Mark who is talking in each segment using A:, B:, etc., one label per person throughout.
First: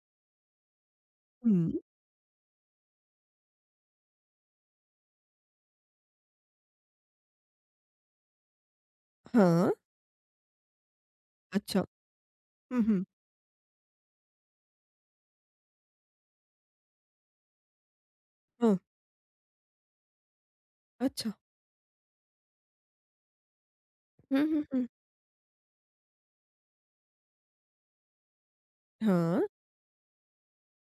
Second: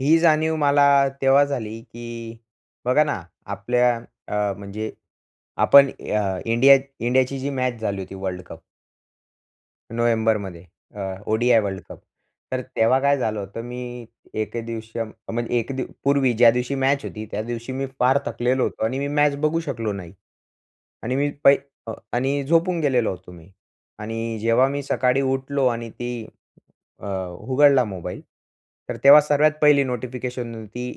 A: ही जाणीव मला तेव्हा झाली,
B: हं.
A: की बघा ना आपल्या अ, म्हणजे आपण अ, इंडिया इंडियाची जी मॅच झाली होती वर्ल्ड कप
B: हां.
A: नोव्हेंबरमध्ये अ, ओ-डी-आय वर्ल्ड
B: अच्छा,
A: कप, तर
B: हं
A: तेव्हा
B: हं.
A: काय झालं होतं, मी एके दिवशी अं, म्हणजे एक दी पूर्वी ज्या दिवशी मॅच होती, त्या दिवशी मी फार थकलेलो
B: हं.
A: होतो आणि मी मॅच बघू शकलो नाही आणि मी
B: अच्छा.
A: पाई अ, आणि झोपून गेलेलो होतो मी. आणि
B: हं, हं,
A: जेव्हा मी
B: हं.
A: सकाळी उठलो आणि ती अ, उघडला मोबाईल, तर तेव्हा
B: हां.
A: सर्वात पहिली नोटिफिकेशन होती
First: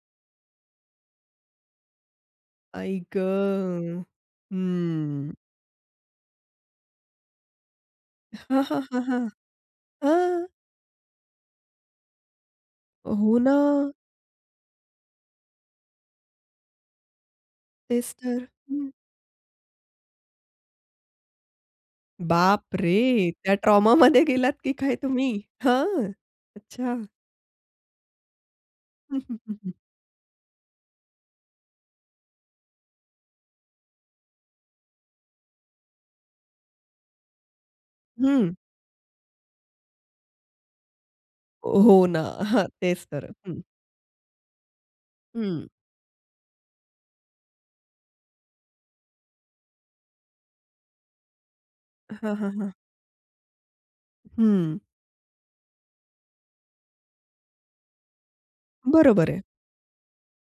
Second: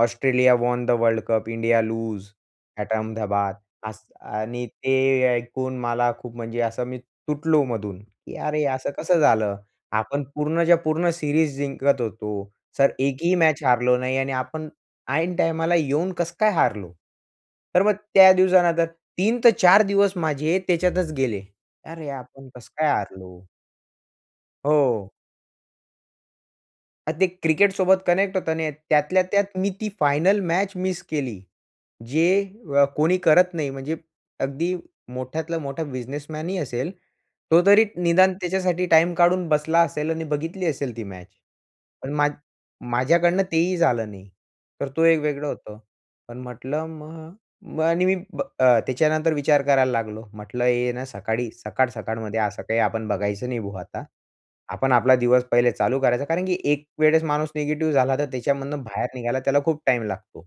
A: Australia won the world cup India lose at
B: I
A: Ahmedabad
B: ग!
A: असं आणि ते
B: हम्म.
A: ऐकून मला खूप म्हणजे असं मी तुटलो मधून, की
B: हां,
A: अरे,
B: हां,
A: असं
B: हां,
A: कसं झालं. आपण
B: हां.
A: पूर्णच्या-पूर्ण सीरीज जिंकत होतो. जर एकही
B: हो
A: मॅच
B: ना.
A: हारलो नाही आणि आपण ऐनटाईमाला येऊन कसं काय हारलो? तर मग
B: तेच
A: त्या
B: तर,
A: दिवसानंतर
B: हं.
A: 3 ते 4 दिवस माझे त्याच्यातच गेले. अरे, आपण कसं काय
B: बापरे!
A: हरलो?
B: त्या ट्रॉमामध्ये गेलात की काय
A: हो.
B: तुम्ही? हां, अच्छा.
A: आणि ते क्रिकेटसोबत कनेक्ट होता नाही येत,
B: हं,
A: त्यातल्या
B: हं, हं,
A: त्यात मी
B: हं.
A: ती फायनल मॅच मिस केली, जे अ, कोणी करत नाही म्हणजे अगदी मोठ्यातलं मोठा बिझनेसमॅनही असेल, तो तरी निदान
B: हं.
A: त्याच्यासाठी टाईम काढून बसला असेल आणि बघितली असेल ती मॅच.
B: हो, हो
A: पण
B: ना,
A: मा
B: हां, तेच तर.
A: माझ्याकडनं
B: हं.
A: तेही झालं नाही, तर तो एक वेगळं
B: हं.
A: होतं. पण म्हटलं मग आणि मी ब अ, त्याच्यानंतर विचार करायला लागलो. म्हटलं हे ना सकाळी
B: हां,
A: सकाळ-सकाळमध्ये
B: हां,
A: असं
B: हां.
A: काही आपण बघायचं नाही भो आता.
B: हं.
A: आपण आपला दिवस पहिले चालू करायचा कारण, की एक वेळेस माणूस निगेटिव्ह झाला, तर त्याच्यामधून बाहेर
B: बरोबर
A: निघायला
B: आहे.
A: त्याला खूप टाईम लागतो.